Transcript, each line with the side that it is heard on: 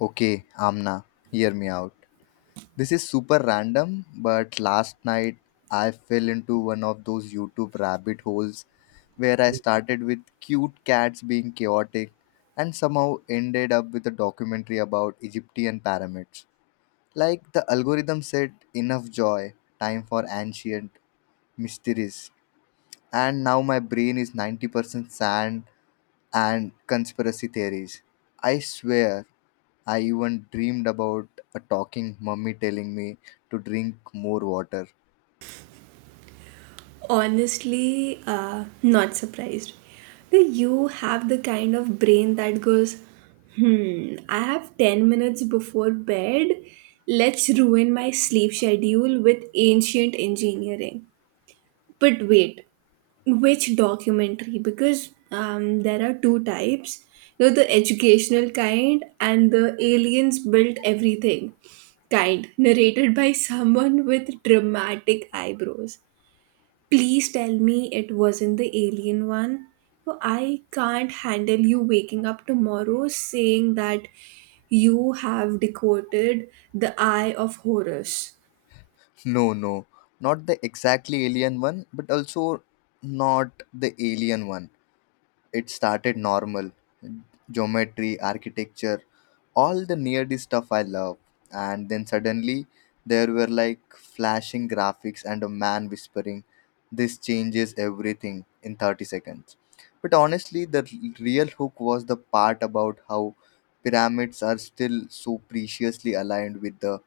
left: Okay, Amna, hear me out. This is super random, but last night I fell into one of those YouTube rabbit holes where I started with cute cats being chaotic and somehow ended up with a documentary about Egyptian pyramids. Like the algorithm said, enough joy, time for ancient mysteries. And now my brain is 90% sand and conspiracy theories. I swear I even dreamed about a talking mummy telling me to drink more water.
right: Honestly, not surprised. Do you have the kind of brain that goes, hmm, I have 10 minutes before bed? Let's ruin my sleep schedule with ancient engineering. But wait, which documentary? Because there are two types, you know, the educational kind and the aliens built everything kind, narrated by someone with dramatic eyebrows. Please tell me it wasn't the alien one. Oh, I can't handle you waking up tomorrow saying that you have decoded the Eye of Horus.
left: No, no, not the exactly alien one, but also not the alien one. It started normal geometry, architecture, all the nerdy stuff I love. And then suddenly there were like flashing graphics and a man whispering, this changes everything in 30 seconds. But honestly, real hook was the part about how pyramids are still so preciously aligned with the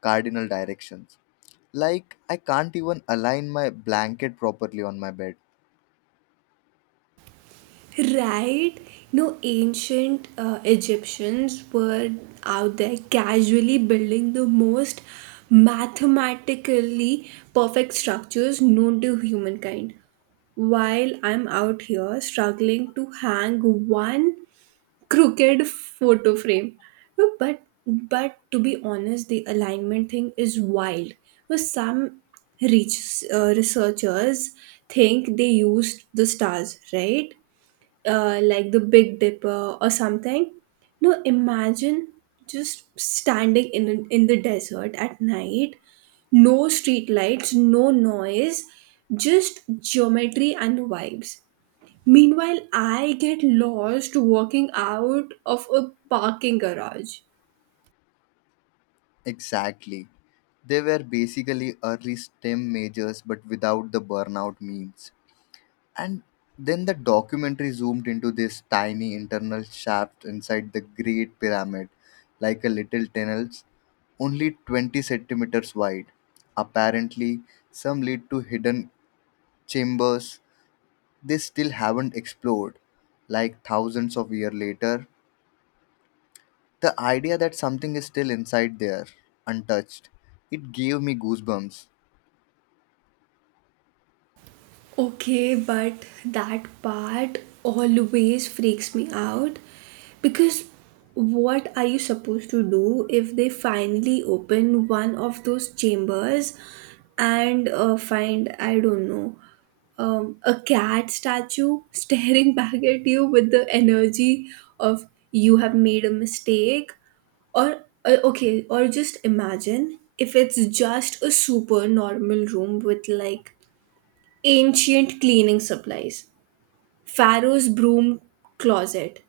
left: cardinal directions. Like, I can't even align my blanket properly on my bed.
right: Right? No, ancient Egyptians were out there casually building the most mathematically perfect structures known to humankind while I'm out here struggling to hang one crooked photo frame. No. But to be honest, the alignment thing is wild. Well, some reach, researchers think they used the stars, right? Like the Big Dipper or something. No, imagine just standing in the desert at night, no street lights, no noise, just geometry and vibes. Meanwhile, I get lost walking out of a parking garage.
left: Exactly. They were basically early STEM majors but without the burnout means. And then the documentary zoomed into this tiny internal shaft inside the Great Pyramid, like a little tunnel, only 20 centimeters wide. Apparently, some lead to hidden chambers they still haven't explored. Like thousands of years later, the idea that something is still inside there, untouched, it gave me goosebumps.
right: Okay, but that part always freaks me out because what are you supposed to do if they finally open one of those chambers and find, I don't know, a cat statue staring back at you with the energy of you have made a mistake? Or or just imagine if it's just a super normal room with like ancient cleaning supplies, Pharaoh's broom closet.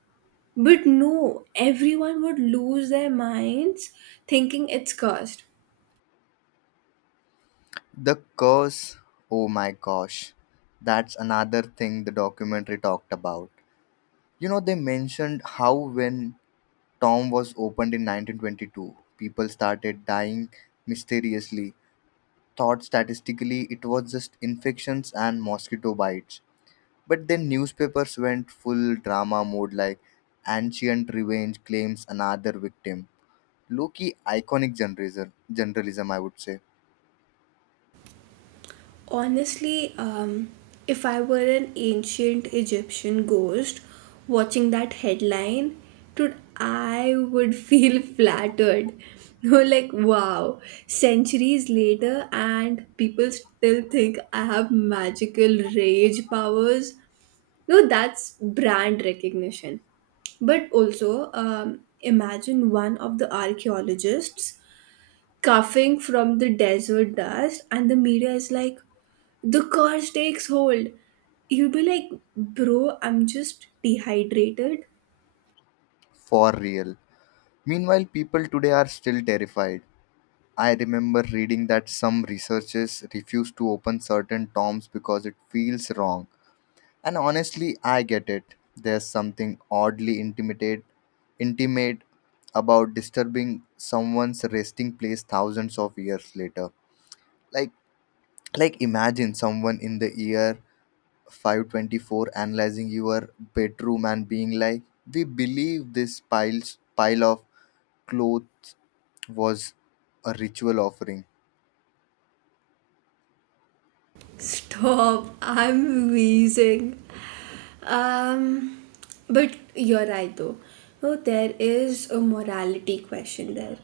right: But no, everyone would lose their minds thinking it's cursed.
left: The curse, oh my gosh, that's another thing the documentary talked about. You know, they mentioned how when Tom was opened in 1922, people started dying mysteriously, thought statistically it was just infections and mosquito bites. But then newspapers went full drama mode like ancient revenge claims another victim. Low-key iconic generalism, generalism I would say,
right: Honestly, if I were an ancient Egyptian ghost watching that headline, dude, I would feel flattered. Like, wow, centuries later, and people still think I have magical rage powers. No, that's brand recognition. But also, imagine one of the archaeologists coughing from the desert dust, and the media is like, the curse takes hold. You'd be like, bro, I'm just dehydrated.
left: for real. Meanwhile, people today are still terrified. I remember reading that some researchers refuse to open certain toms because it feels wrong. And honestly, I get it. There's something oddly intimate about disturbing someone's resting place thousands of years later. Like, like, imagine someone in the year 524 analyzing your bedroom and being like, "We believe this pile of clothes was a ritual offering."
right: Stop, I'm wheezing. Um, but you're right though. No, there is a morality question there.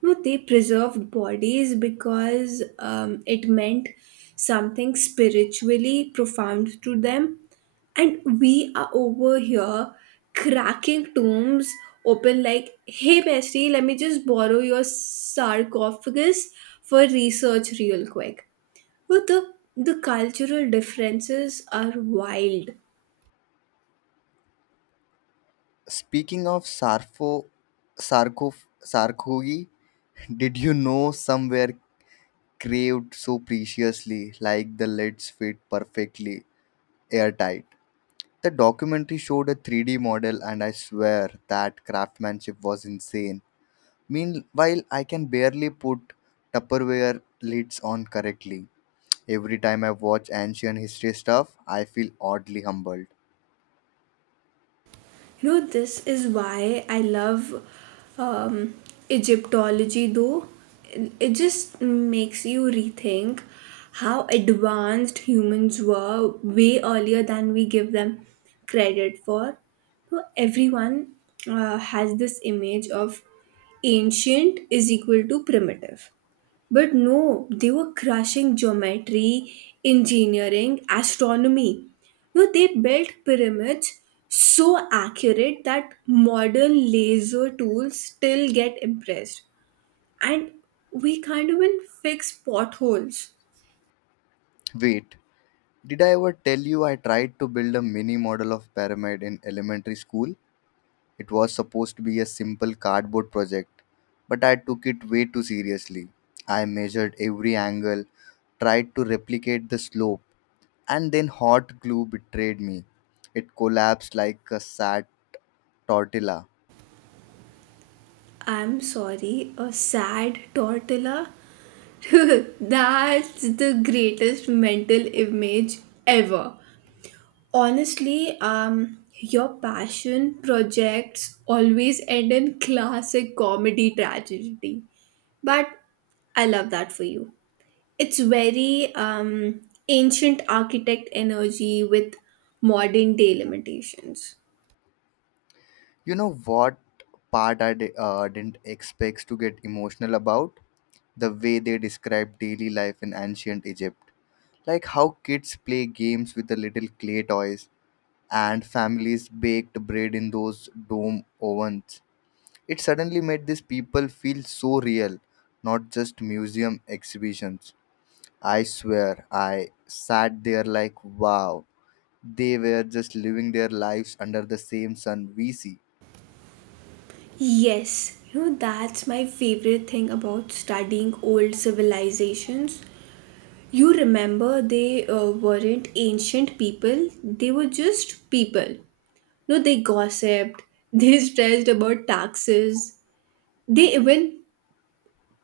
right: No, they preserved bodies because it meant something spiritually profound to them. And we are over here cracking tombs open like, hey bestie, let me just borrow your sarcophagus for research real quick. But the cultural differences are wild.
left: Speaking of Sarfo, Sarko, Sarkogi, did you know somewhere craved so preciously, like the lids fit perfectly airtight? The documentary showed a 3D model, and I swear that craftsmanship was insane. Meanwhile, I can barely put Tupperware lids on correctly. Every time I watch ancient history stuff, I feel oddly humbled.
right: You know, this is why I love um, Egyptology. Though it just makes you rethink how advanced humans were way earlier than we give them credit for. So everyone has this image of ancient is equal to primitive. But no, they were crushing geometry, engineering, astronomy. No, they built pyramids so accurate that modern laser tools still get impressed. And we can't even fix potholes.
left: Wait, did I ever tell you I tried to build a mini model of pyramid in elementary school? It was supposed to be a simple cardboard project, but I took it way too seriously. I measured every angle, tried to replicate the slope, and then hot glue betrayed me. It collapsed like a sad tortilla.
right: I'm sorry, a sad tortilla? That's the greatest mental image ever. Honestly, your passion projects always end in classic comedy tragedy. But I love that for you. It's very ancient architect energy with modern day limitations.
left: You know what part I didn't expect to get emotional about? The way they described daily life in ancient Egypt, like how kids play games with the little clay toys and families baked bread in those dome ovens. It suddenly made these people feel so real, not just museum exhibitions. I swear, I sat there like, wow, they were just living their lives under the same sun we see.
right: Yes, you know, that's my favorite thing about studying old civilizations. You remember they weren't ancient people, they were just people. No, they gossiped. They stressed about taxes. They even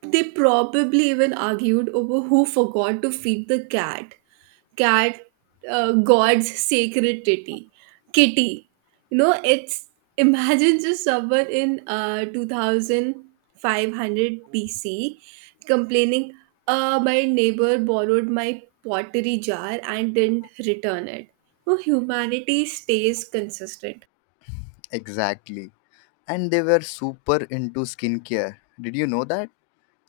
right: they probably even argued over who forgot to feed the cat. Cat, God's sacred titty, kitty. You know, it's imagine just someone in 2500 BC complaining, my neighbor borrowed my pottery jar and didn't return it. No, humanity stays consistent.
left: Exactly. And they were super into skincare. Did you know that?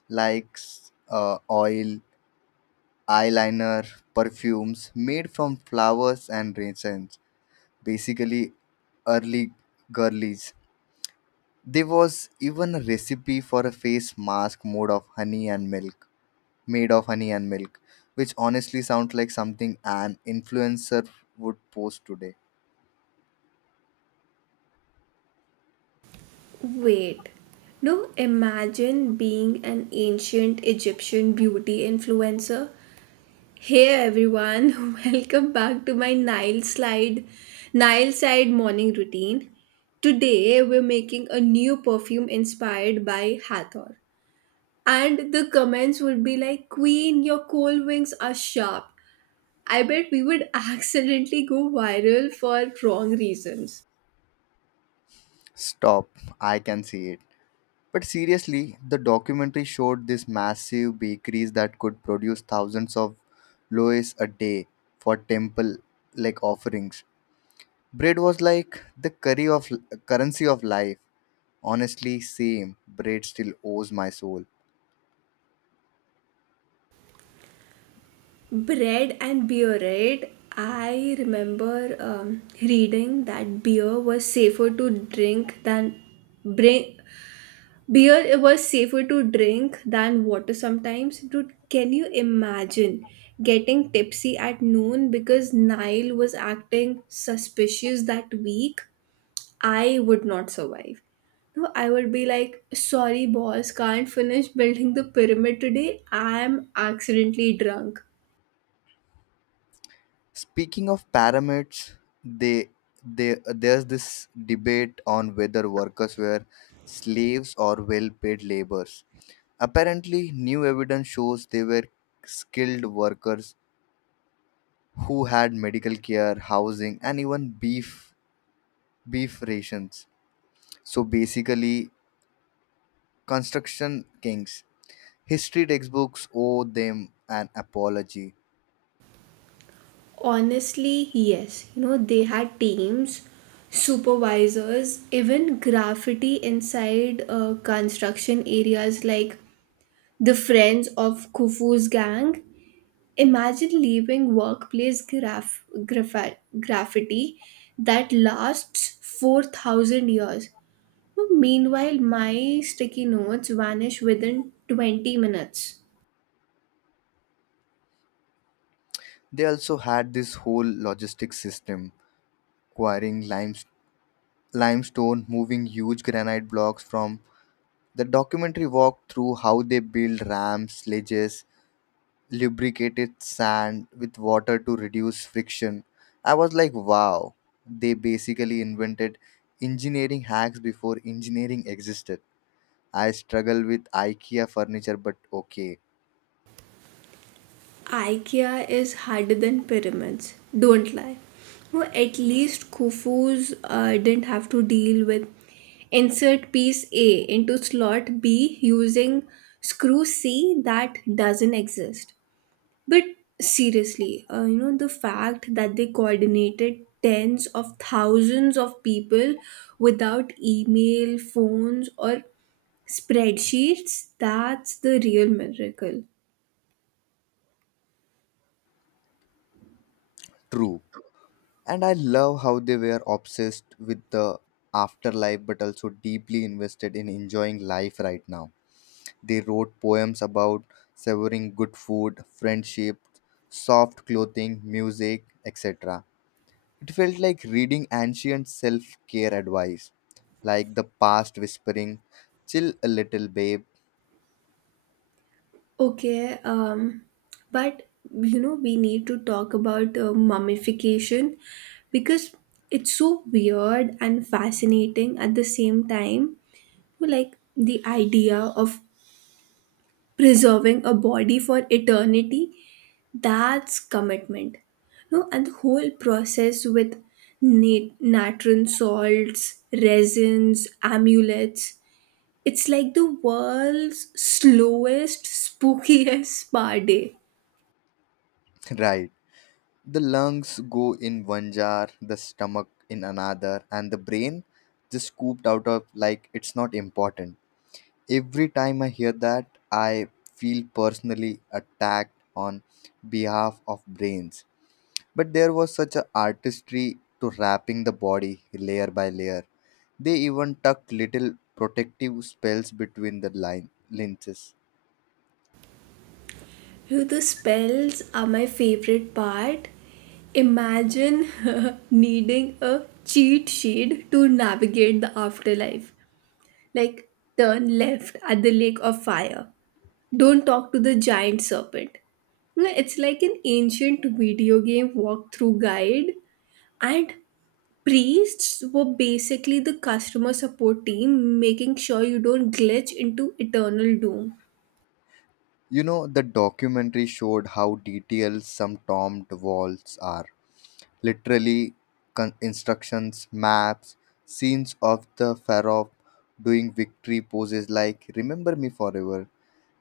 left: Like oil, eyeliner, perfumes made from flowers and resins, basically early girlies. There was even a recipe for a face mask made of honey and milk, made of honey and milk, which honestly sounds like something an influencer would post today.
right: Wait. No, imagine being an ancient Egyptian beauty influencer. Hey everyone, welcome back to my Nile side morning routine. Today we're making a new perfume inspired by Hathor. And the comments would be like, Queen, your cold wings are sharp. I bet we would accidentally go viral for wrong reasons.
left: Stop, I can see it. But seriously, the documentary showed these massive bakeries that could produce thousands of loaves a day for temple like offerings. Bread was like the curry of currency of life. Honestly, same. Bread still owes my soul.
right: Bread and beer, right? I remember reading that beer was safer to drink than bring beer it was safer to drink than water sometimes. Dude, can you imagine getting tipsy at noon because Nile was acting suspicious that week? I would not survive. No, I would be like, sorry, boss, can't finish building the pyramid today. I'm accidentally drunk.
left: Speaking of pyramids, they they there's this debate on whether workers were slaves or well-paid laborers. Apparently, new evidence shows they were skilled workers who had medical care, housing, and even beef rations. So basically, construction kings. History textbooks owe them an apology.
right: Honestly, yes. You know, they had teams, supervisors, even graffiti inside construction areas like the Friends of Khufu's gang. Imagine leaving workplace graffiti that lasts 4,000 years. Meanwhile, my sticky notes vanish within 20 minutes.
left: They also had this whole logistic system, quarrying limestone, moving huge granite blocks from the documentary walked through how they built ramps, sledges, lubricated sand with water to reduce friction. I was like, wow, they basically invented engineering hacks before engineering existed. I struggle with IKEA furniture, but okay,
right: IKEA is harder than pyramids. Don't lie. No, at least Khufu's didn't have to deal with insert piece A into slot B using screw C that doesn't exist. But seriously, you know, the fact that they coordinated tens of thousands of people without email, phones, or spreadsheets, that's the real miracle.
left: true. And I love how they were obsessed with the afterlife but also deeply invested in enjoying life right now. They wrote poems about savoring good food, friendship, soft clothing, music, etc. It felt like reading ancient self care advice, like the past whispering, chill a little, babe.
right: Okay, but you know, we need to talk about mummification because it's so weird and fascinating at the same time. Like the idea of preserving a body for eternity, that's commitment. No, and the whole process with natron salts, resins, amulets. It's like the world's slowest, spookiest spa day.
left: Right. The lungs go in one jar, the stomach in another, and the brain just scooped out of like it's not important. Every time I hear that I feel personally attacked on behalf of brains. But there was such an artistry to wrapping the body layer by layer. They even tucked little protective spells between the line lenses.
right: The spells are my favorite part. Imagine needing a cheat sheet to navigate the afterlife. Like, turn left at the lake of fire. Don't talk to the giant serpent. No, it's like an ancient video game walkthrough guide. And priests were basically the customer support team, making sure you don't glitch into eternal doom.
left: You know, the documentary showed how detailed some tombed walls are, literally instructions, maps, scenes of the pharaoh doing victory poses like "Remember me forever."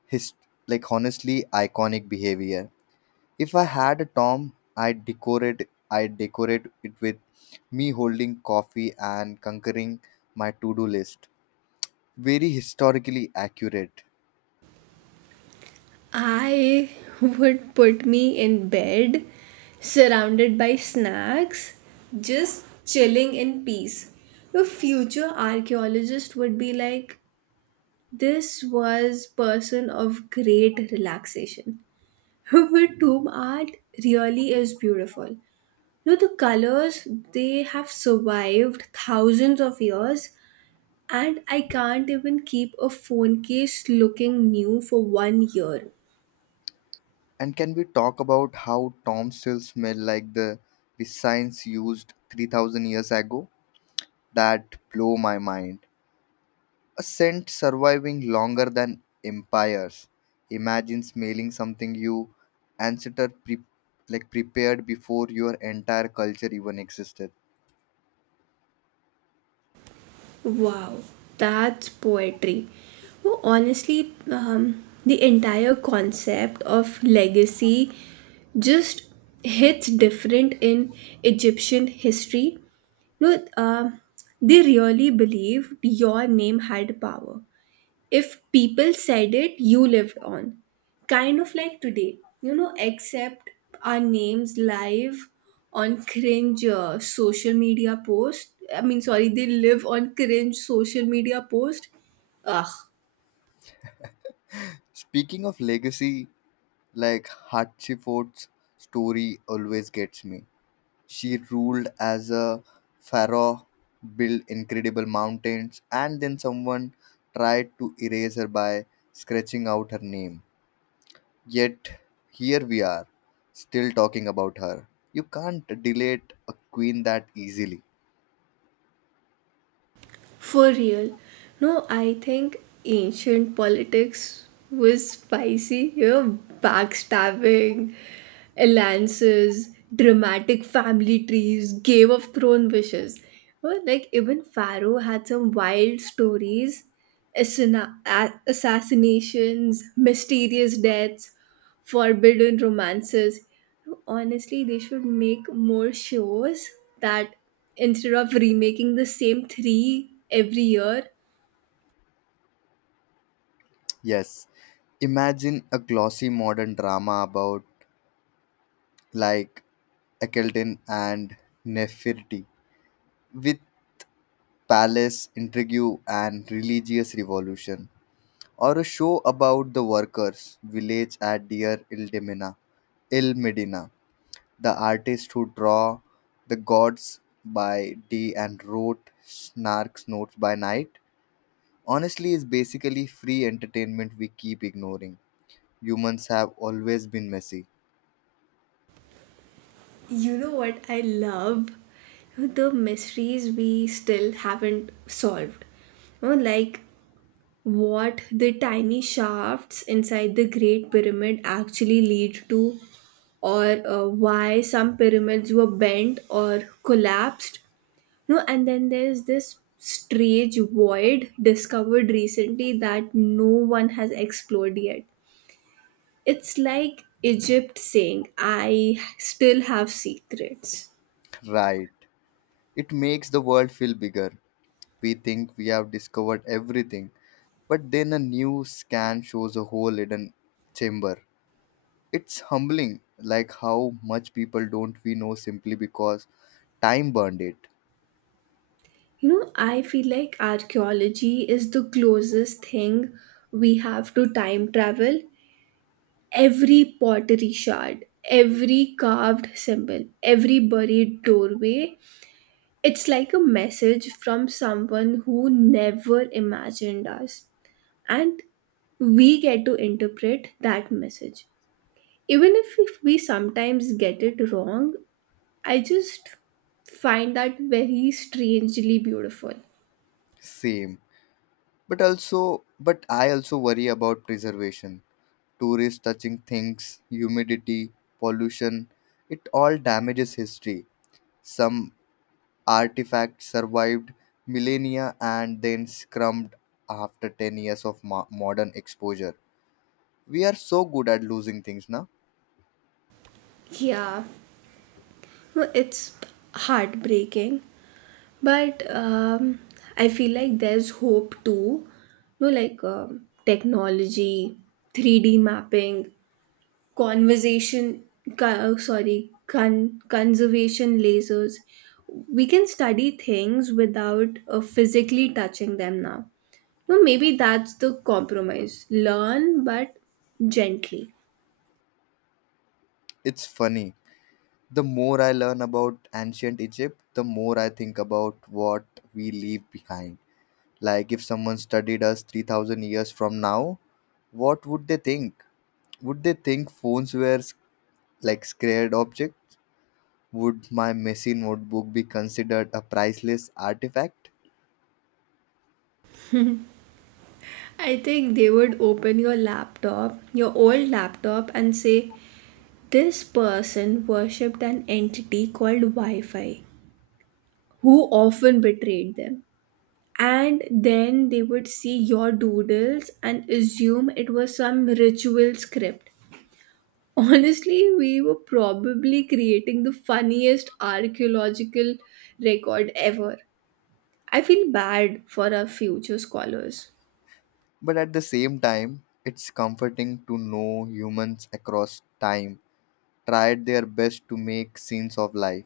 left: His like honestly iconic behavior. If I had a Tom, I'd decorate it with me holding coffee and conquering my to-do list. Very historically accurate.
right: I would put me in bed surrounded by snacks, just chilling in peace. The future archaeologist would be like, this was person of great relaxation. But tomb art really is beautiful. You know, the colors, they have survived thousands of years and I can't even keep a phone case looking new for 1 year.
left: And can we talk about how Tom still smell like the designs used 3000 years ago? That blow my mind. A scent surviving longer than empires. Imagine smelling something you ancestor like prepared before your entire culture even existed.
right: Wow, that's poetry. Well, honestly, the entire concept of legacy just hits different in Egyptian history. No, they really believed your name had power. If people said it, you lived on. Kind of like today, you know, except our names live on cringe social media post. I mean, sorry, they live on cringe social media post. Ugh.
left: Speaking of legacy, like Hatshepsut's story always gets me. She ruled as a pharaoh, built incredible mountains, and then someone tried to erase her by scratching out her name. Yet, here we are, still talking about her. You can't delete a queen that easily.
right: For real. No, I think ancient politics was spicy. You know, backstabbing, alliances, dramatic family trees, Game of Thrones wishes. Well, like even Pharaoh had some wild stories, assassinations, mysterious deaths, forbidden romances. Honestly, they should make more shows that instead of remaking the same three every year.
left: Yes, imagine a glossy modern drama about, like, Ekelton and Nefertiti with palace intrigue and religious revolution, or a show about the workers' village at Deir el Demina, El Medina, The Artist Who Draw, The Gods by D and wrote Snark's Notes by Night, honestly is basically free entertainment we keep ignoring. Humans have always been messy.
right: You know what I love? The mysteries we still haven't solved. You know, like what the tiny shafts inside the Great Pyramid actually lead to, or why some pyramids were bent or collapsed. No, and then there's this strange void discovered recently that no one has explored yet. It's like Egypt saying, I still have secrets.
left: Right. It makes the world feel bigger. We think we have discovered everything, but then a new scan shows a whole hidden chamber. It's humbling, like how much people don't we know simply because time burned it.
right: You know, I feel like archaeology is the closest thing we have to time travel. Every pottery shard, every carved symbol, every buried doorway. It's like a message from someone who never imagined us. And we get to interpret that message. Even if we sometimes get it wrong, I just find that very strangely beautiful.
left: Same. But also, but I also worry about preservation. Tourists touching things, humidity, pollution, it all damages history. Some artifacts survived millennia and then scrumped after 10 years of modern exposure. We are so good at losing things now.
right: Yeah, it's heartbreaking. But I feel like there's hope too. No, like technology, 3D mapping, conversation, co- sorry, con- conservation lasers. We can study things without physically touching them now. No, maybe that's the compromise. Learn, but gently.
left: It's funny. The more I learn about ancient Egypt, the more I think about what we leave behind. Like, if someone studied us 3000 years from now, what would they think? Would they think phones were like scared objects? Would my messy notebook be considered a priceless artifact?
right: I think they would open your laptop, your old laptop, and say, this person worshipped an entity called Wi Fi, who often betrayed them. And then they would see your doodles and assume it was some ritual script. Honestly, we were probably creating the funniest archaeological record ever. I feel bad for our future scholars.
left: But at the same time, it's comforting to know humans across time tried their best to make scenes of life.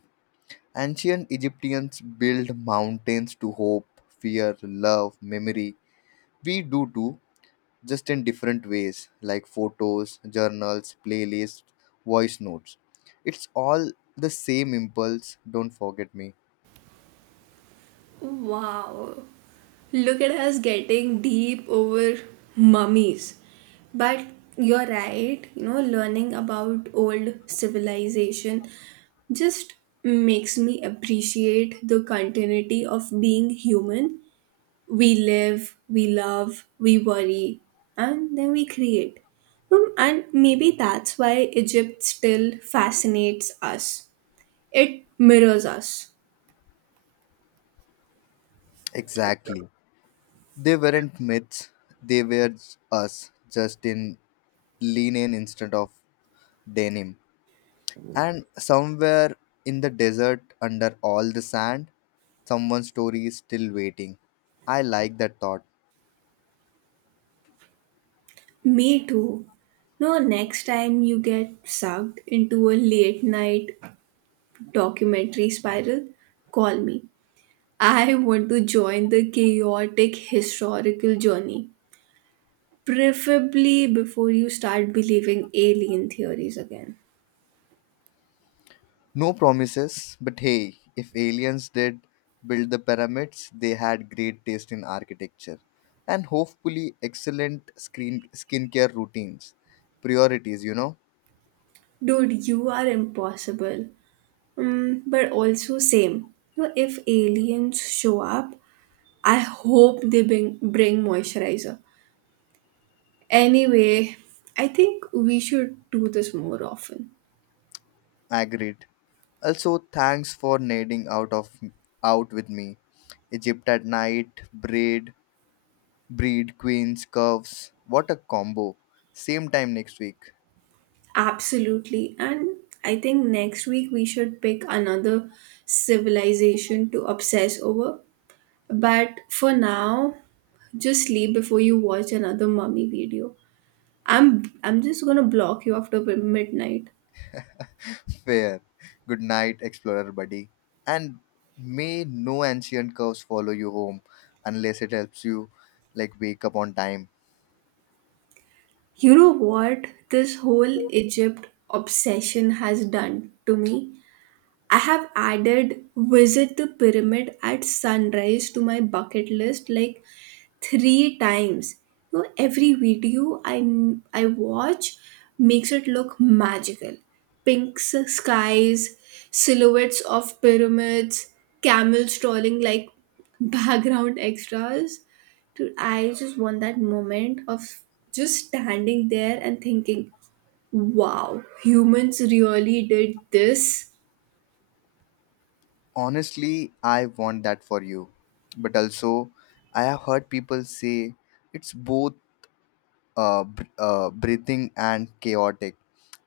left: Ancient Egyptians built mountains to hope, fear, love, memory. We do too, just in different ways like photos, journals, playlists, voice notes. It's all the same impulse, don't forget me.
right: Wow. Look at us getting deep over mummies. But you're right, you know, learning about old civilization just makes me appreciate the continuity of being human. We live, we love, we worry, and then we create. And maybe that's why Egypt still fascinates us. It mirrors us.
left: Exactly. They weren't myths, they were us, just in linen instead of denim. And somewhere in the desert, under all the sand, someone's story is still waiting. I like that thought.
right: Me too. No, next time you get sucked into a late night documentary spiral, call me. I want to join the chaotic historical journey, preferably before you start believing alien theories again.
left: No promises, but hey, if aliens did build the pyramids, they had great taste in architecture and hopefully excellent screen skincare routines. Priorities, you know.
right: Dude, you are impossible. Mm, but also, same. You know, if aliens show up, I hope they bring moisturizer. Anyway, I think we should do this more often.
left: Agreed. Also, thanks for nading out with me. Egypt at night, braid, breed, queens, curves. What a combo. Same time next week.
right: Absolutely. And I think next week we should pick another civilization to obsess over. But for now, just sleep before you watch another mummy video. I'm just gonna block you after midnight.
left: Fair. Good night, explorer buddy. And may no ancient curse follow you home unless it helps you like wake up on time.
right: You know what this whole Egypt obsession has done to me? I have added visit the pyramid at sunrise to my bucket list like three times. You know, every video I watch makes it look magical. Skies, silhouettes of pyramids, camels trolling like background extras. Dude, I just want that moment of just standing there and thinking, wow, humans really did this.
left: Honestly, I want that for you. But also, I have heard people say it's both breathing and chaotic.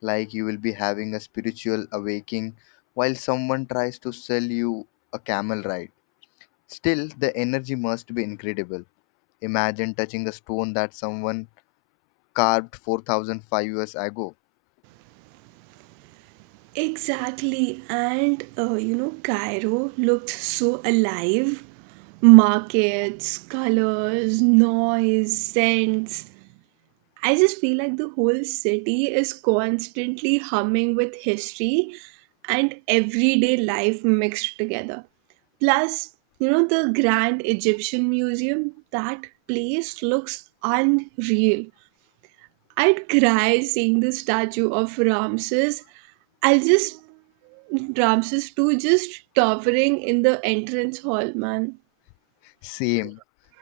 left: Like you will be having a spiritual awakening while someone tries to sell you a camel ride. Still, the energy must be incredible. Imagine touching a stone that someone carved 4005 years ago.
right: Exactly, and you know, Cairo looked so alive. Markets, colors, noise, scents. I just feel like the whole city is constantly humming with history and everyday life mixed together. Plus, you know, the Grand Egyptian Museum, that place looks unreal. I'd cry seeing the statue of Ramses. I'll just Ramses too, just towering in the entrance hall, man.
left: Same.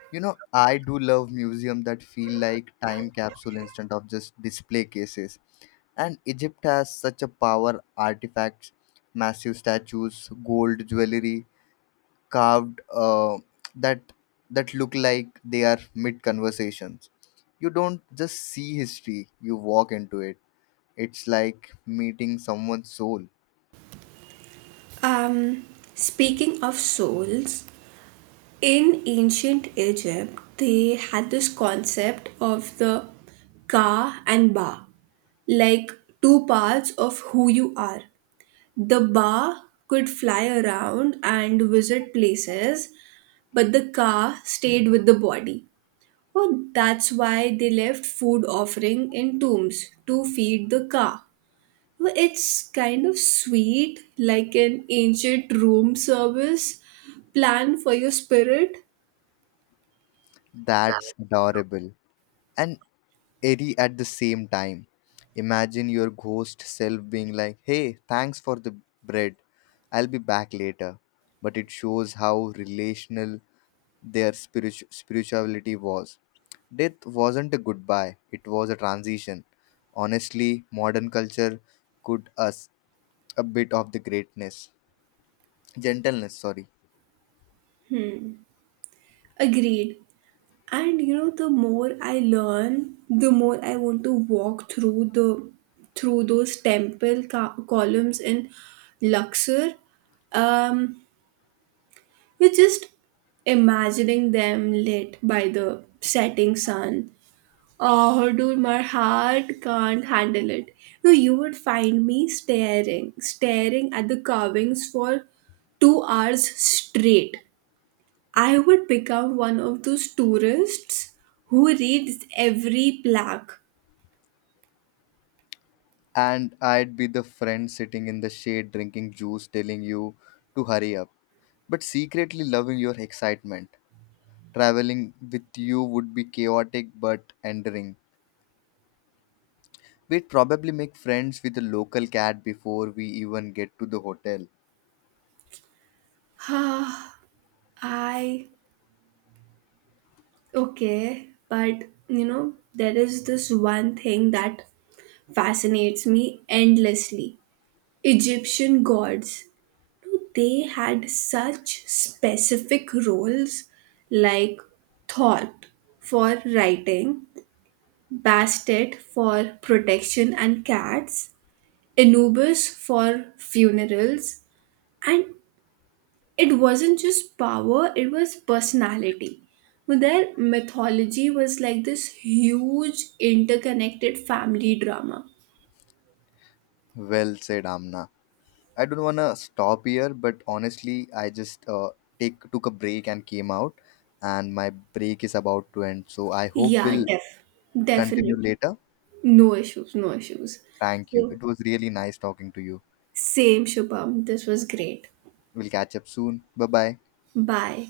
left: You know, I do love museum that feel like time capsule instead of just display cases. And Egypt has such a power artifacts, massive statues, gold jewelry carved that that look like they are mid conversations. You don't just see history, you walk into it. It's like meeting someone's soul.
right: Um, Speaking of souls, in ancient Egypt, they had this concept of the ka and ba, like two parts of who you are. The ba could fly around and visit places, but the ka stayed with the body. Oh, that's why they left food offering in tombs to feed the ka. Well, it's kind of sweet, like an ancient room service plan for your spirit.
left: That's adorable. And airy at the same time. Imagine your ghost self being like, hey, thanks for the bread. I'll be back later. But it shows how relational their spirituality was. Death wasn't a goodbye, it was a transition. Honestly, modern culture could us a bit of the greatness. Gentleness, sorry.
right: Agreed. And you know, the more I learn, the more I want to walk through the through those temple columns in Luxor. Um, we're just imagining them lit by the setting sun. Oh, dude, my heart can't handle it. No, you would find me staring at the carvings for 2 hours straight. I would become one of those tourists who reads every plaque.
left: And I'd be the friend sitting in the shade drinking juice telling you to hurry up, but secretly loving your excitement. Traveling with you would be chaotic but endearing. We'd probably make friends with a local cat before we even get to the hotel.
right: Ah, I, okay, but you know, there is this one thing that fascinates me endlessly: Egyptian gods. They had such specific roles, like Thought for writing, Bastet for protection and cats, Anubis for funerals, and it wasn't just power, it was personality. But their mythology was like this huge interconnected family drama.
left: Well said, Amna. I don't wanna stop here, but honestly, I just take took a break and came out, and my break is about to end. So I hope
right: Yeah,
left: we'll continue
right: definitely.
left: later.
right: No issues, no issues.
left: Thank you.
right: So
left: It was really nice talking to you.
right: same, Shubham. This was great.
left: We'll catch up soon. Bye bye.
right: Bye.